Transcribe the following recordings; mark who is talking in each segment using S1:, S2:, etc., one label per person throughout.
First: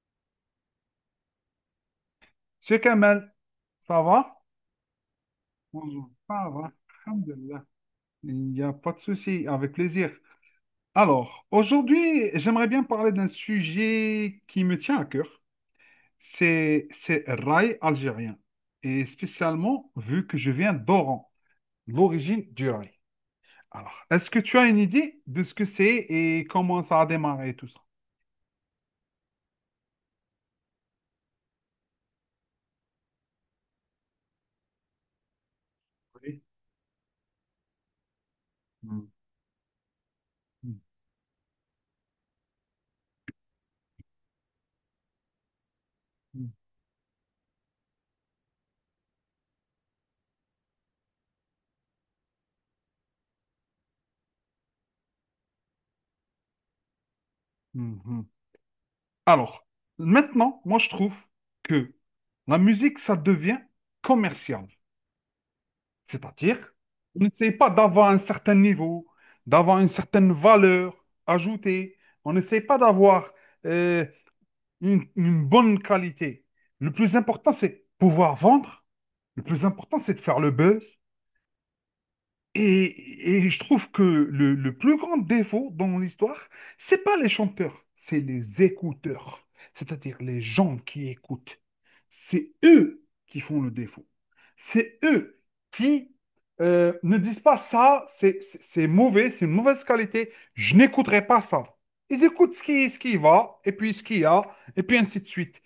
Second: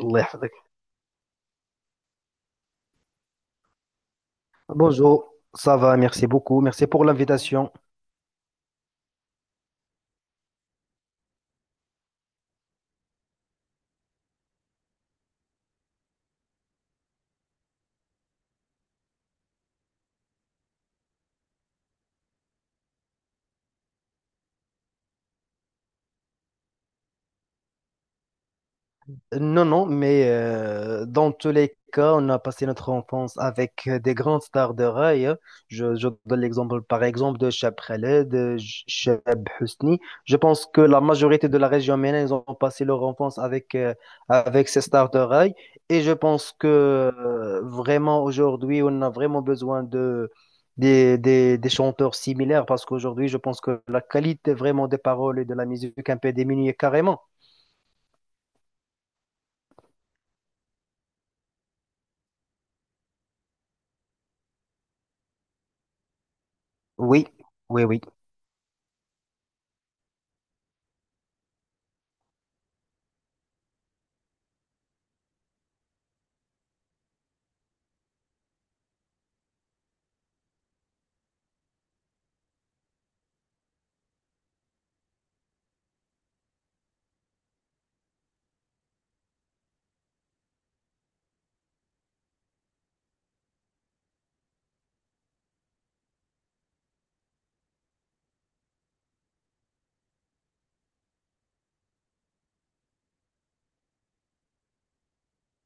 S1: Allah yahfadak.
S2: Cheikh Kamel, ça va?
S1: Bonjour, ça va,
S2: Bonjour,
S1: merci
S2: ça
S1: beaucoup.
S2: va,
S1: Merci pour
S2: Alhamdulillah.
S1: l'invitation.
S2: Il n'y a pas de souci, avec plaisir. Alors, aujourd'hui, j'aimerais bien parler d'un sujet qui me tient à cœur. C'est rail algérien. Et spécialement, vu que je viens d'Oran, l'origine du rail. Alors, est-ce que tu as une idée de ce que c'est et comment ça a démarré tout ça?
S1: Non, non, mais dans tous les cas, on a passé notre enfance avec des grandes stars de rail, hein. Je donne
S2: Oui.
S1: l'exemple, par exemple, de Cheb Khaled, de
S2: Mhm.
S1: Cheb Husni. Je pense que la majorité de la région MENA, ils ont passé leur enfance avec, avec ces stars de rail. Et je pense que vraiment, aujourd'hui, on a vraiment besoin de, des chanteurs similaires parce qu'aujourd'hui, je pense que la qualité vraiment des paroles et de la musique est un peu diminuée carrément.
S2: Mhm. Alors, maintenant, moi, je trouve que la musique, ça devient commercial. C'est-à-dire, on
S1: Oui,
S2: n'essaye pas
S1: oui, oui.
S2: d'avoir un certain niveau, d'avoir une certaine valeur ajoutée. On n'essaye pas d'avoir euh, une bonne qualité. Le plus important, c'est pouvoir vendre. Le plus important, c'est de faire le buzz. Et je trouve que le plus grand défaut dans l'histoire, c'est pas les chanteurs, c'est les écouteurs, c'est-à-dire les gens qui écoutent. C'est eux qui font le défaut. C'est eux qui ne disent pas ça, c'est mauvais, c'est une mauvaise qualité, je n'écouterai pas ça. Ils écoutent ce qui va, et puis ce qu'il y a, et puis ainsi de suite.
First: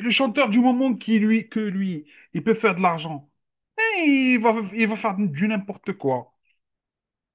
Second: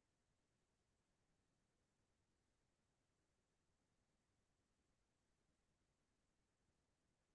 S2: Le chanteur, du moment que lui, il peut faire de l'argent, eh, il va faire du n'importe quoi.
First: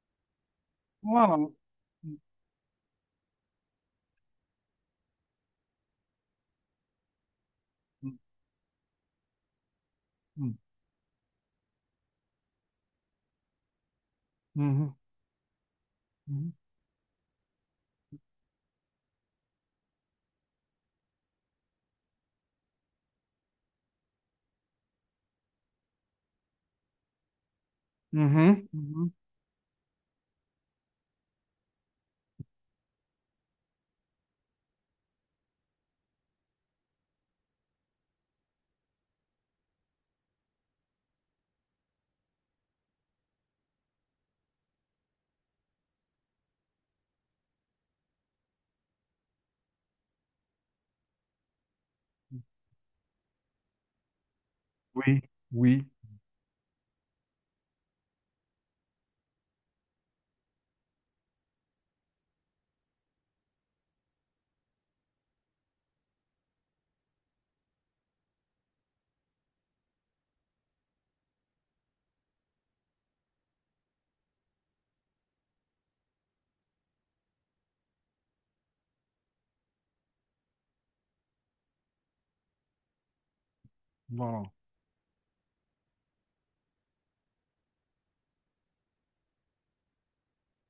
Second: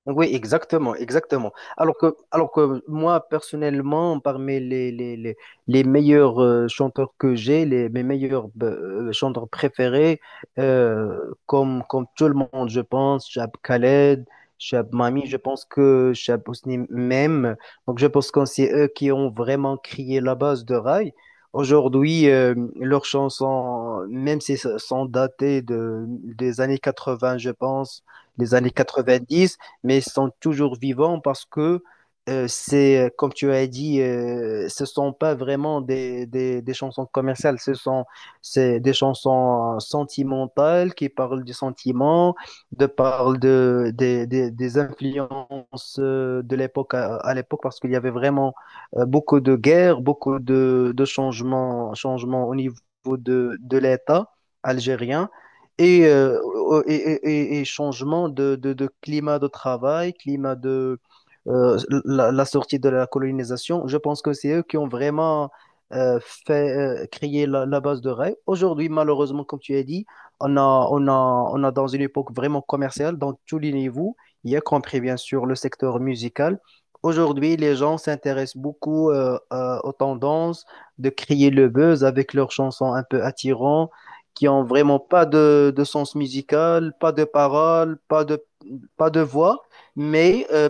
S1: Oui, exactement,
S2: Wow.
S1: exactement. Alors que,
S2: Mhm,
S1: alors que moi, personnellement, parmi les meilleurs chanteurs que j'ai, les, mes meilleurs chanteurs préférés, euh, comme, comme tout le monde, je pense, Chab Khaled,
S2: mhm,
S1: Chab
S2: mhm,
S1: Mami, je pense que Chab Ousni même. Donc, je pense que c'est eux qui ont vraiment créé la base de Rai. Aujourd'hui, leurs chansons, même si elles sont datées des années 80, je pense, les
S2: mhm,
S1: années
S2: mhm.
S1: quatre-vingt-dix, mais ils sont toujours vivants parce que c'est, comme tu as dit, ce sont pas vraiment des chansons commerciales, ce sont c'est des chansons sentimentales qui parlent du sentiment, de parlent de, des influences de l'époque à l'époque, parce qu'il y avait vraiment beaucoup de guerres, beaucoup de changements, changements au niveau de l'État
S2: Oui,
S1: algérien
S2: oui.
S1: et, et changement de climat de travail, climat de euh, la, la sortie de la colonisation. Je pense que c'est eux qui ont vraiment euh, fait créer la, la base de rêve. Aujourd'hui, malheureusement, comme tu as dit, on a, on a, on a dans une époque vraiment commerciale, dans tous les niveaux, y compris bien sûr le secteur musical. Aujourd'hui, les gens s'intéressent beaucoup aux tendances de créer le buzz avec leurs chansons un peu attirantes qui
S2: Voilà.
S1: ont vraiment pas de, de sens musical, pas de paroles, pas de, pas de voix, mais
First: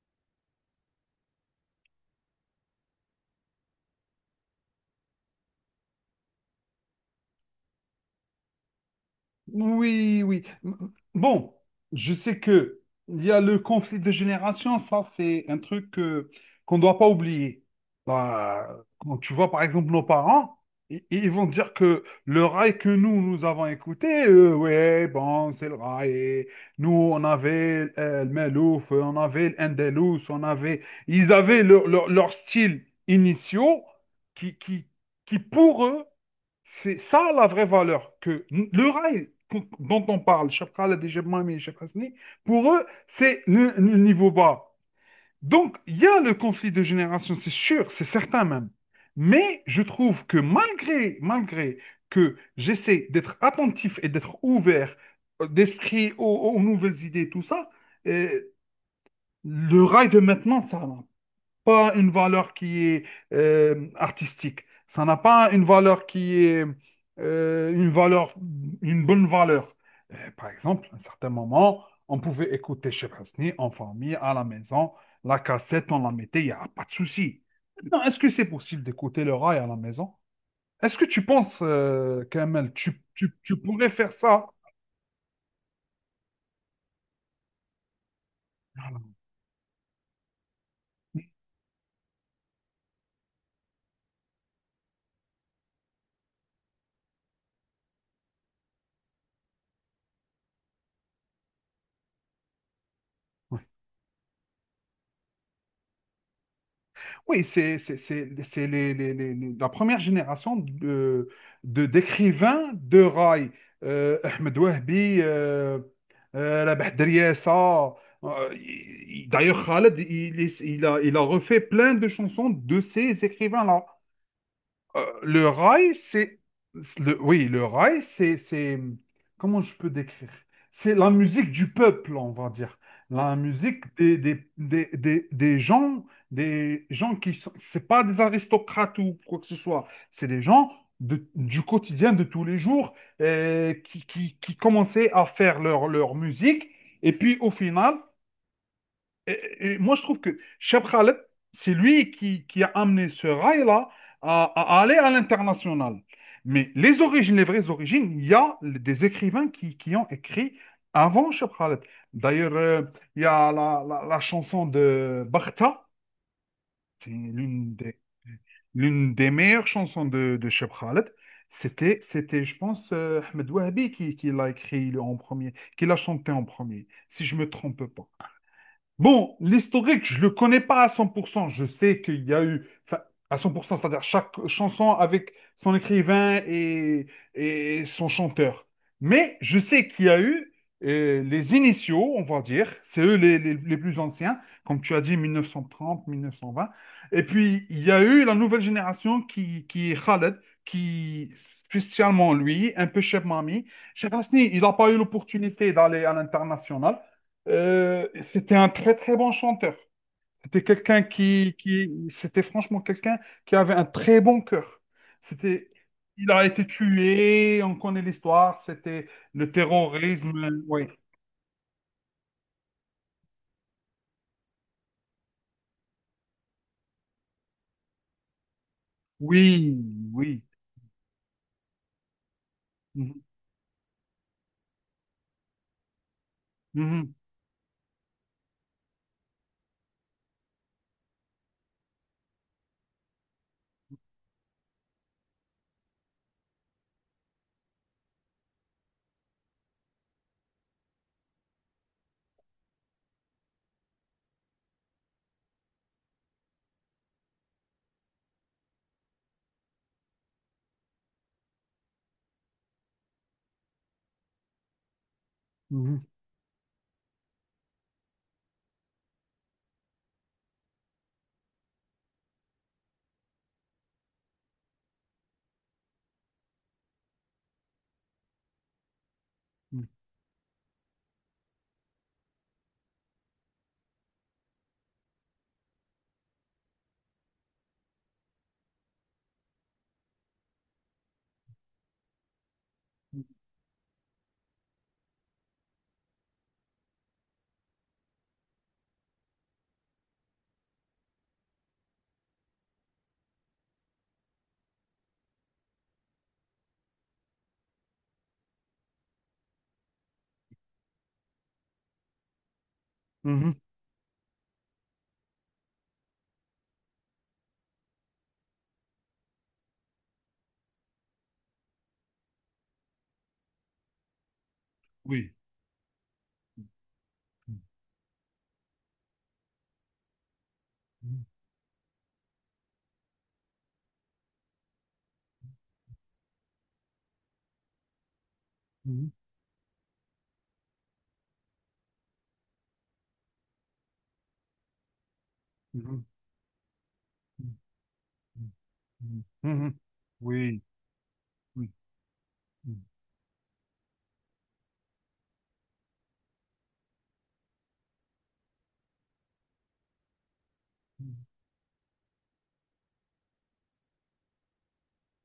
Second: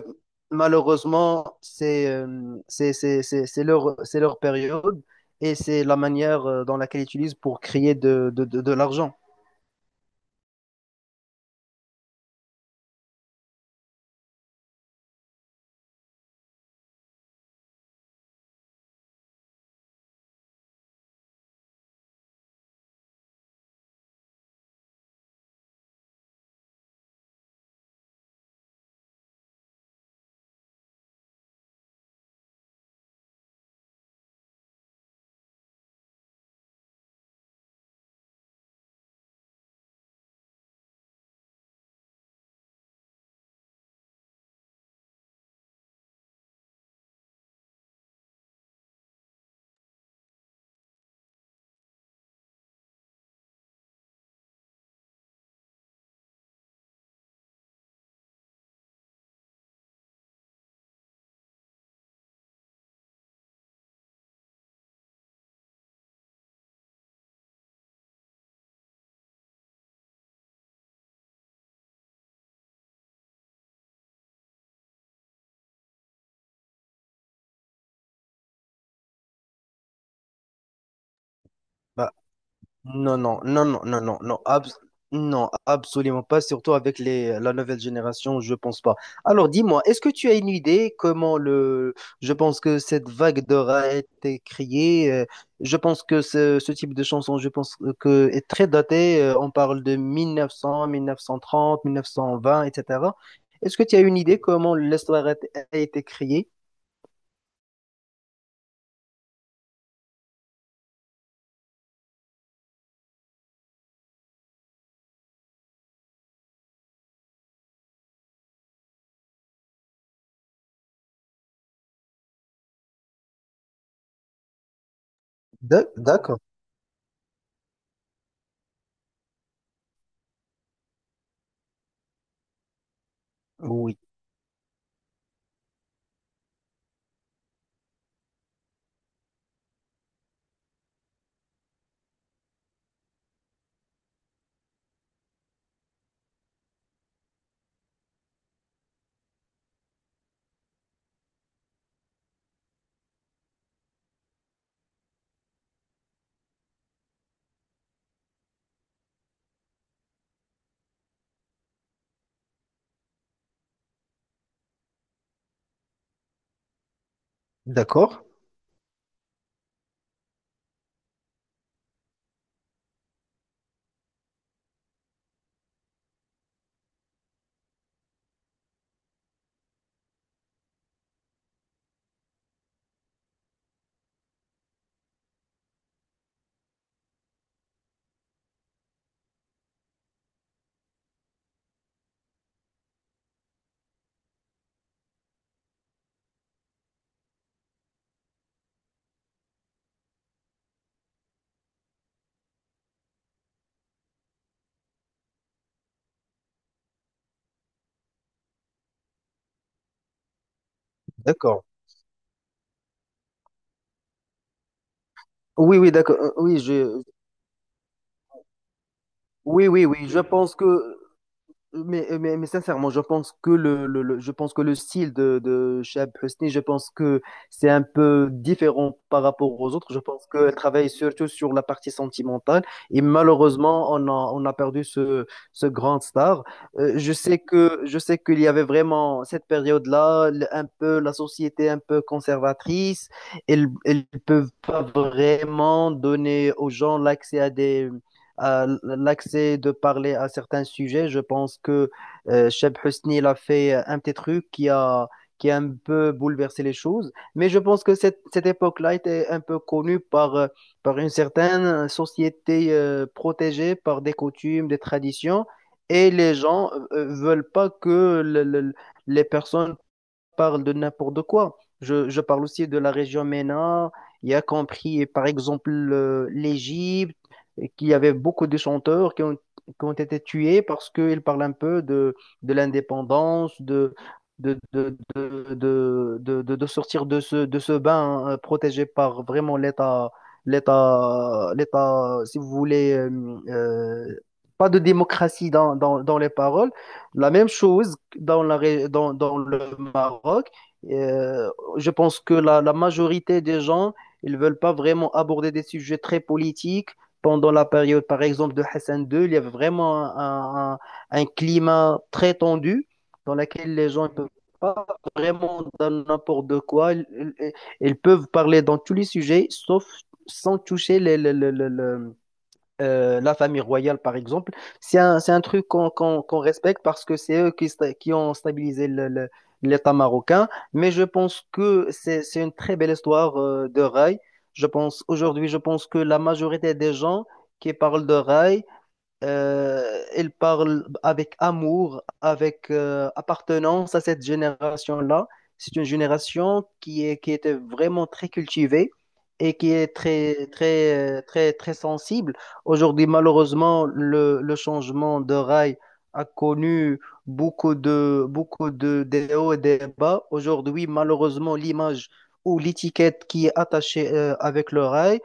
S1: malheureusement, c'est c'est leur période et c'est la manière dans laquelle ils utilisent pour créer de l'argent.
S2: Oui, oui. Bon, je sais que il y a le conflit de génération, ça c'est un truc qu'on ne doit pas oublier. Bah, quand tu vois par exemple nos parents, ils vont dire que le rail que nous, nous avons écouté, ouais, bon, c'est le rail. Et nous, on avait le Melouf, on avait le Endelous, on avait... Ils avaient leur, leur style initiaux qui, qui, qui, pour eux, c'est ça la vraie valeur. Que le rail dont on parle, Chapral, Adejemami et Cheikh Mami et Cheikh Hasni, pour eux, c'est le niveau bas. Donc, il y a le conflit de génération, c'est sûr, c'est certain même. Mais je trouve que malgré que j'essaie d'être attentif et d'être ouvert d'esprit aux nouvelles idées, tout ça, euh, le rail de maintenant, ça n'a pas une valeur qui est artistique. Ça n'a pas une valeur qui est euh, une valeur, une bonne valeur. Par exemple, à un certain moment, on pouvait écouter Cheikh Hasni en famille, à la maison, la cassette, on la mettait, il n'y a pas de souci. Maintenant, est-ce que c'est possible d'écouter le rail à la maison? Est-ce que tu penses,
S1: Bah,
S2: Kamel, tu,
S1: Non,
S2: tu,
S1: non,
S2: tu
S1: non, non,
S2: pourrais
S1: non,
S2: faire
S1: non, non,
S2: ça?
S1: non, absolument pas, surtout avec les, la nouvelle génération, je pense pas. Alors dis-moi, est-ce que tu as une idée comment je pense que cette vague d'or a été créée, je pense que ce type de chanson, je pense que est très daté, on parle de 1900, 1930, 1920, etc. Est-ce que tu as une idée comment l'histoire a, a été créée?
S2: Oui, c'est la première génération de, d'écrivains de rail. Ahmed Wahbi, la Bahdriya Essa, d'ailleurs, Khaled, il a refait plein de chansons de ces écrivains-là. Le rail,
S1: D'accord.
S2: c'est... Oui, le rail, c'est... Comment je peux décrire? C'est la musique du peuple, on va dire. La musique
S1: Oui,
S2: des gens qui sont... C'est pas des aristocrates ou quoi que ce soit. C'est des gens du quotidien, de tous les jours, qui commençaient à faire leur musique. Et puis, au final, et moi, je trouve que Cheb Khaled, c'est lui qui a amené ce rail-là à aller à l'international. Mais les origines, les vraies origines, il y a des écrivains qui ont écrit avant Cheb Khaled. D'ailleurs, il y a la chanson de Bakhta, c'est l'une
S1: d'accord,
S2: l'une des meilleures chansons de Cheb Khaled. C'était, je pense, Ahmed Wahabi qui l'a écrit en premier, qui l'a chanté en premier, si je ne me trompe pas. Bon, l'historique, je le connais pas à 100%. Je sais qu'il y a eu, enfin, à 100%, c'est-à-dire chaque chanson avec son écrivain et son chanteur. Mais je sais qu'il y a eu les initiaux, on va dire, c'est eux les plus anciens, comme tu as dit, 1930, 1920. Et puis, il y a eu la nouvelle génération qui est Khaled, qui, spécialement lui, un peu Cheb Mami. Cheb Hasni, il n'a pas eu l'opportunité d'aller à l'international. C'était un très très bon chanteur. C'était quelqu'un qui,
S1: d'accord.
S2: qui c'était franchement quelqu'un qui avait un très bon cœur. C'était,
S1: Oui, oui, d'accord.
S2: il a
S1: Oui,
S2: été
S1: je,
S2: tué, on connaît l'histoire, c'était le
S1: oui, oui, oui, je
S2: terrorisme.
S1: pense que,
S2: Ouais.
S1: mais sincèrement, je pense que je pense que le style de Shab Hosni, je pense que c'est un peu différent par rapport
S2: Oui,
S1: aux autres. Je pense
S2: oui.
S1: qu'elle travaille surtout sur la partie sentimentale et
S2: Mhm,
S1: malheureusement, on a perdu ce, ce grand star. Je
S2: mhm,
S1: sais que, je sais qu'il y avait vraiment cette période-là, un peu la société un peu conservatrice. Elles, elles peuvent pas vraiment donner aux gens l'accès à des l'accès de parler à certains sujets. Je pense que Cheb Husni il a fait un petit truc qui a un peu bouleversé les choses. Mais je pense que cette, cette époque-là était un peu connue par, par une certaine société protégée par des coutumes, des traditions.
S2: mhm,
S1: Et les gens veulent pas que les personnes parle de n'importe quoi. Je parle aussi de la région MENA, y a compris par exemple l'Égypte, et qu'il y avait beaucoup de chanteurs
S2: mhm,
S1: qui ont été tués parce qu'ils parlent un peu de l'indépendance, de sortir de ce bain protégé par vraiment l'État, l'État, si vous voulez, euh, pas de démocratie dans les paroles, la même chose dans dans le Maroc. Euh, je pense que la majorité des gens, ils veulent pas vraiment aborder des sujets très politiques. Pendant la période, par exemple, de Hassan II, il y avait vraiment un climat très tendu dans
S2: mhm,
S1: lequel les gens ne peuvent pas vraiment dans n'importe de quoi. Ils peuvent parler dans tous les sujets, sauf sans toucher la famille royale, par exemple,
S2: oui.
S1: c'est un truc qu'on respecte parce que c'est eux
S2: Mhm,
S1: qui ont stabilisé l'État marocain. Mais je pense que c'est une très belle histoire de rail. Je pense, aujourd'hui, je pense que la majorité des gens qui parlent de rail
S2: mhm,
S1: il parle avec amour, avec appartenance à cette génération-là. C'est une
S2: mhm,
S1: génération qui est, qui était vraiment très cultivée
S2: mhm,
S1: et
S2: mhm,
S1: qui
S2: mhm,
S1: est très,
S2: oui.
S1: très, très,
S2: Oui.
S1: très sensible.
S2: Mhm,
S1: Aujourd'hui, malheureusement, le changement de rail a connu beaucoup de, des hauts et des bas. Aujourd'hui, malheureusement, l'image ou l'étiquette qui est attachée avec le rail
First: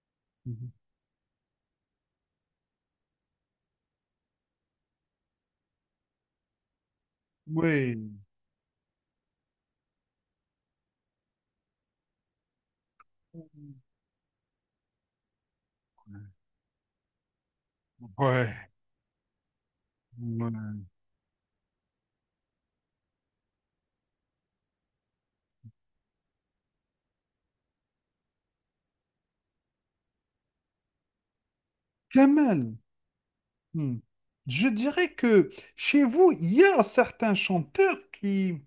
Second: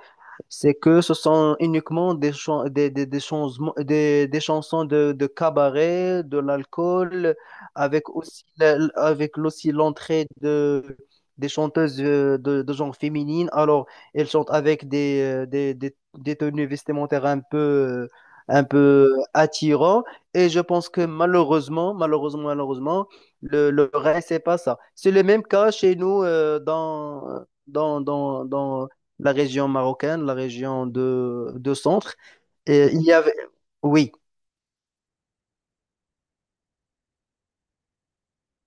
S2: mhm, mhm,
S1: c'est que ce sont uniquement des, chan- des chansons de cabaret, de l'alcool, avec
S2: oui.
S1: aussi, avec aussi l'entrée de, des chanteuses de genre féminine. Alors, elles chantent avec des, des tenues vestimentaires un
S2: Ouais.
S1: peu attirants.
S2: Ouais.
S1: Et je pense que malheureusement, le reste, c'est pas ça. C'est le même cas chez nous dans la région marocaine, la région de centre.
S2: Kamel.
S1: Et il y avait,
S2: Hmm.
S1: oui,
S2: Je dirais que chez vous, il y a certains chanteurs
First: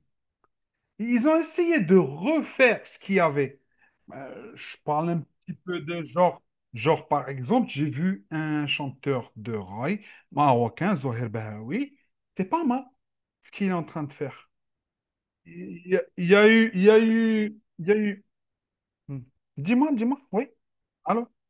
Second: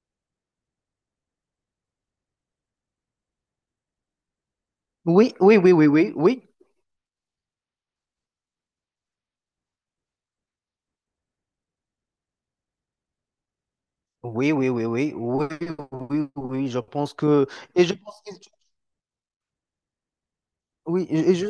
S2: ils ont essayé de refaire ce qu'il y avait. Je parle un
S1: oui,
S2: petit
S1: oui, oui,
S2: peu
S1: oui,
S2: de
S1: oui,
S2: genre.
S1: oui,
S2: Genre, par exemple, j'ai vu un chanteur de raï marocain, Zoher Bahawi. C'est pas mal ce qu'il est en train de faire.
S1: oui, oui, oui, oui, oui,
S2: Il
S1: oui,
S2: y a
S1: oui,
S2: eu,
S1: je
S2: il y a
S1: pense que,
S2: eu,
S1: et
S2: il y
S1: je
S2: a
S1: pense
S2: eu.
S1: qu'ils
S2: Hmm. Dis-moi, dis-moi, oui.
S1: oui,
S2: Alors?
S1: et je,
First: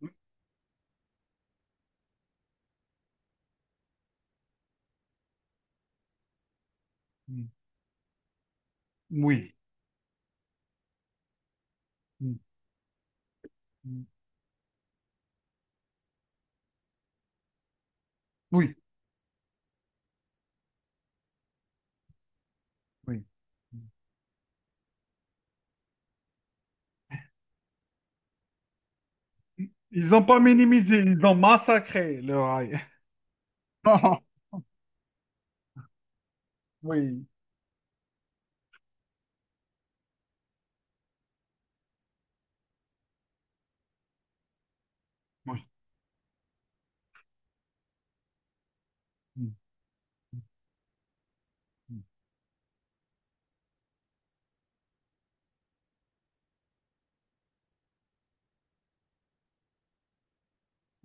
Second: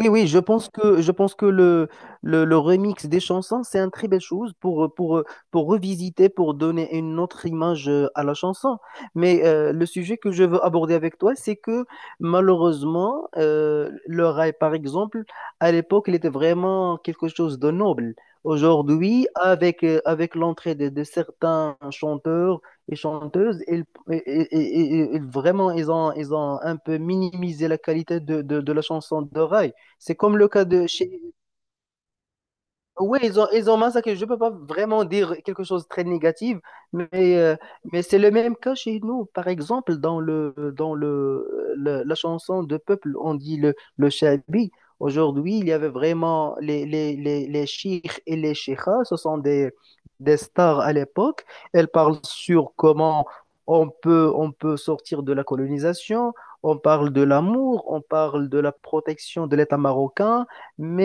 S2: Oui.
S1: oui, je pense que le remix des chansons, c'est une très belle chose pour revisiter, pour donner une autre
S2: Hmm.
S1: image à la chanson. Mais
S2: Oui.
S1: le sujet que je veux aborder avec toi, c'est que
S2: Hmm.
S1: malheureusement, le rail, par exemple, à l'époque, il était vraiment quelque chose de noble.
S2: Oui.
S1: Aujourd'hui, avec, avec l'entrée de certains chanteurs, et
S2: Oui.
S1: chanteuses,
S2: Hmm.
S1: ils, et vraiment, ils ont un peu minimisé la qualité de la chanson d'oreille.
S2: Ils
S1: C'est
S2: n'ont
S1: comme
S2: pas
S1: le cas de
S2: minimisé,
S1: chez
S2: ils ont massacré le rail.
S1: oui, ils ont massacré. Je ne peux pas vraiment dire quelque chose de très négatif, mais,
S2: Oui,
S1: euh, mais c'est le même cas chez nous. Par exemple, dans la chanson de peuple, on dit le Shabi. Aujourd'hui,
S2: oui,
S1: il y avait vraiment les chiites et les cheikhs, ce sont
S2: mm,
S1: des stars à l'époque. Elles
S2: mm,
S1: parlent sur comment on peut sortir de la colonisation, on parle de l'amour, on parle de la protection de l'État marocain,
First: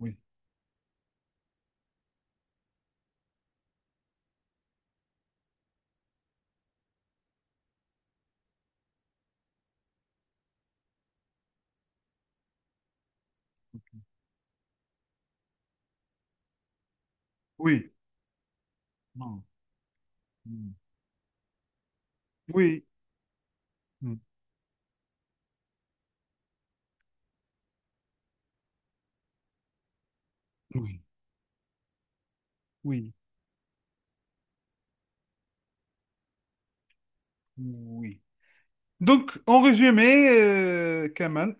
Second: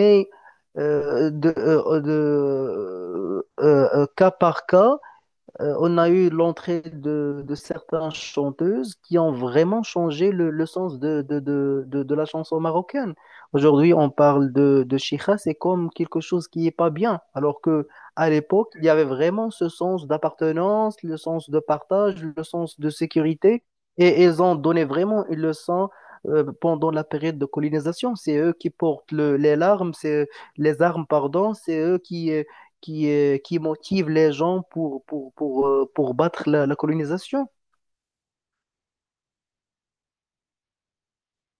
S2: oui,
S1: cas par cas, on a eu l'entrée de certaines chanteuses qui ont vraiment changé le sens de la chanson marocaine. Aujourd'hui, on parle de chicha, c'est comme quelque chose qui n'est pas bien, alors que
S2: oui,
S1: à l'époque, il y avait
S2: non,
S1: vraiment ce sens
S2: mm,
S1: d'appartenance, le sens de partage, le sens
S2: oui,
S1: de sécurité,
S2: mm,
S1: et ils ont donné vraiment une leçon pendant la période de colonisation. C'est eux qui portent les larmes, c'est les
S2: oui,
S1: armes, pardon, c'est eux
S2: oui,
S1: qui motive les gens pour battre la, la colonisation.
S2: oui. Donc, en résumé, Kamal,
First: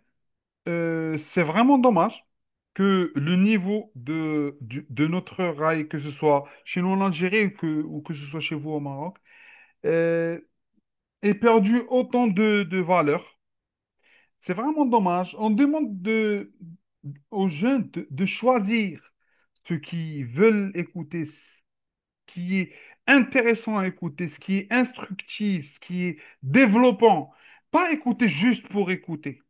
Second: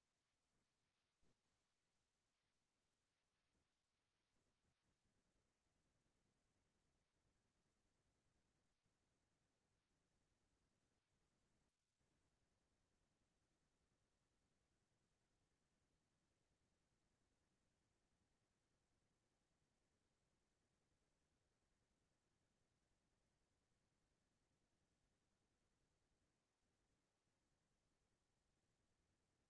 S2: c'est vraiment dommage que le niveau de notre rail, que ce soit chez nous en Algérie ou que ce soit chez vous au Maroc, euh, ait perdu autant de valeur. C'est vraiment dommage. On demande aux jeunes de choisir ce qu'ils veulent écouter, ce qui est intéressant à écouter, ce qui est instructif, ce qui est développant. Pas écouter juste pour écouter.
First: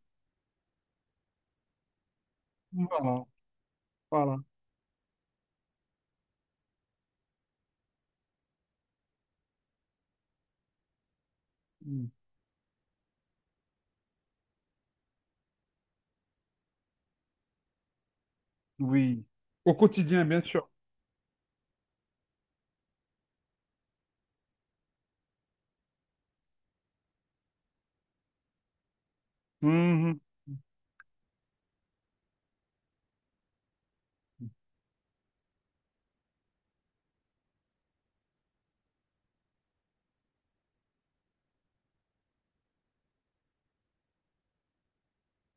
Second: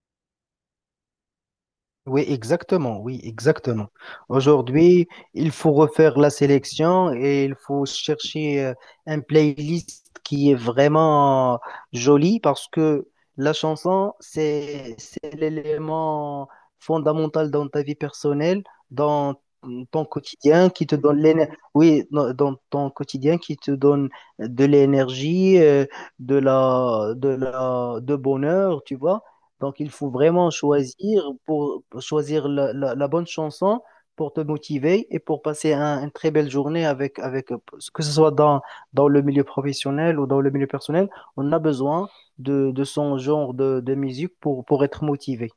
S1: Oui, exactement, oui,
S2: Voilà,
S1: exactement.
S2: voilà.
S1: Aujourd'hui, il faut refaire la sélection et il faut chercher un playlist qui est vraiment
S2: Mm.
S1: joli parce que la chanson, c'est l'élément fondamental dans ta vie personnelle,
S2: Oui.
S1: dans
S2: Au
S1: ton
S2: quotidien, bien sûr.
S1: quotidien qui te donne l'énergie, oui, dans ton quotidien qui te donne de l'énergie, de bonheur, tu vois. Donc, il faut
S2: Mhm.
S1: vraiment choisir pour choisir la, la bonne chanson pour te motiver et pour passer une très belle journée avec, avec que ce soit dans, dans le milieu professionnel ou dans le milieu personnel, on a besoin de son genre de musique pour être motivé.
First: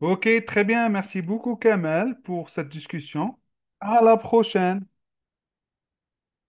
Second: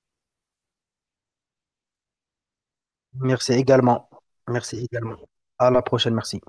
S2: Ok, très bien. Merci beaucoup, Kamel, pour cette discussion.
S1: Merci
S2: À
S1: également.
S2: la
S1: Merci
S2: prochaine.
S1: également. À la prochaine, merci.